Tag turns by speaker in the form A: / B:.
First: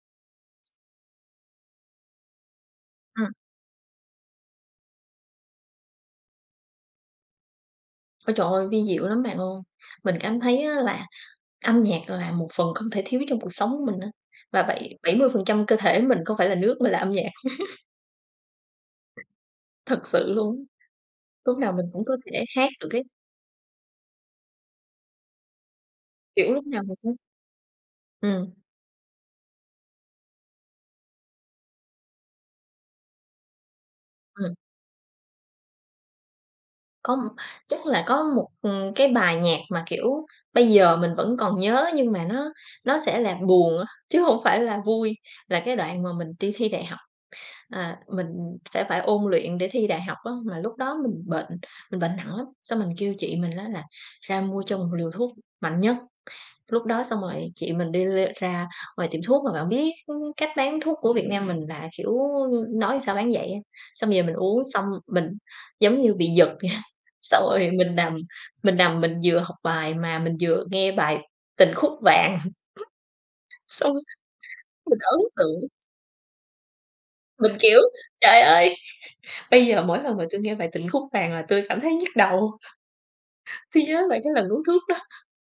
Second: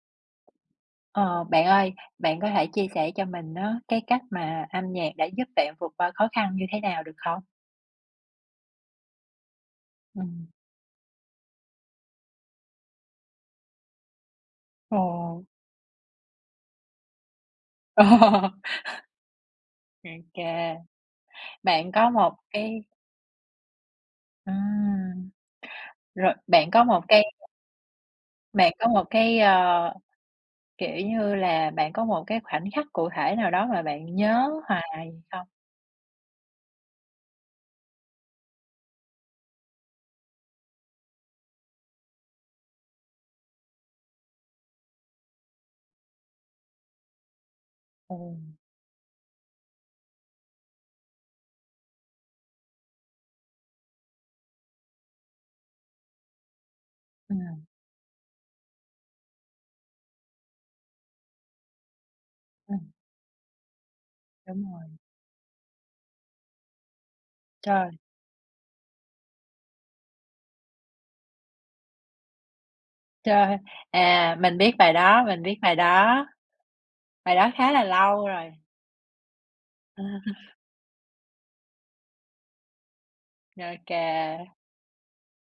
A: Ờ, bạn ơi, bạn có thể chia sẻ cho
B: Ừm.
A: mình á cái cách mà âm nhạc đã giúp bạn vượt qua khó khăn như thế nào được không?
B: Ôi trời ơi, vi diệu lắm bạn ơi. Mình cảm
A: Ừm.
B: thấy á là âm nhạc là một phần không thể thiếu trong cuộc sống của mình á, và bảy bảy mươi
A: Ồ.
B: phần trăm cơ thể mình không phải là nước mà là âm nhạc.
A: Ồ.
B: Thật sự
A: OK.
B: luôn. Lúc nào mình
A: Bạn
B: cũng
A: có
B: có
A: một
B: thể hát
A: cái
B: được ấy.
A: Ừm. Rồi,
B: Kiểu, lúc
A: bạn
B: nào
A: có
B: mình
A: một
B: cũng
A: cái
B: Ừm.
A: bạn có một cái, ờ, kiểu như là, bạn có một cái khoảnh khắc cụ thể nào đó mà bạn nhớ
B: Ừm.
A: hoài không?
B: Có một chắc là có một, ừm, cái bài nhạc mà, kiểu, bây giờ mình vẫn còn nhớ, nhưng mà nó nó sẽ là buồn á, chứ hông phải là vui. Là cái đoạn mà mình đi thi đại học. À, mình
A: Ừm.
B: sẽ phải ôn luyện để thi đại học á, mà lúc đó mình bệnh, mình bệnh nặng lắm. Xong mình kêu chị mình á là ra mua cho một liều thuốc mạnh nhất. Lúc đó xong rồi
A: Ừm.
B: chị mình đi r ra ngoài tiệm thuốc, mà bạn biết, ưm, cách bán thuốc của Việt Nam mình là, kiểu,
A: Ừm.
B: nói sao bán vậy á. Xong về mình uống
A: Đúng
B: xong
A: rồi.
B: mình giống như bị giật vậy. Xong rồi
A: Trời!
B: mình nằm, mình nằm, mình vừa học bài mà mình vừa nghe bài "Tình Khúc Vàng".
A: Trời!
B: Xong
A: À, mình biết bài
B: mình ấn
A: đó, mình
B: tượng.
A: biết bài đó. Bài đó
B: Mình
A: khá
B: kiểu:
A: là lâu
B: "Trời
A: rồi.
B: ơi!" Bây giờ mỗi lần mà tui nghe bài "Tình Khúc Vàng" là tui cảm thấy nhức đầu. Khi nhớ về cái lần
A: OK.
B: uống thuốc đó.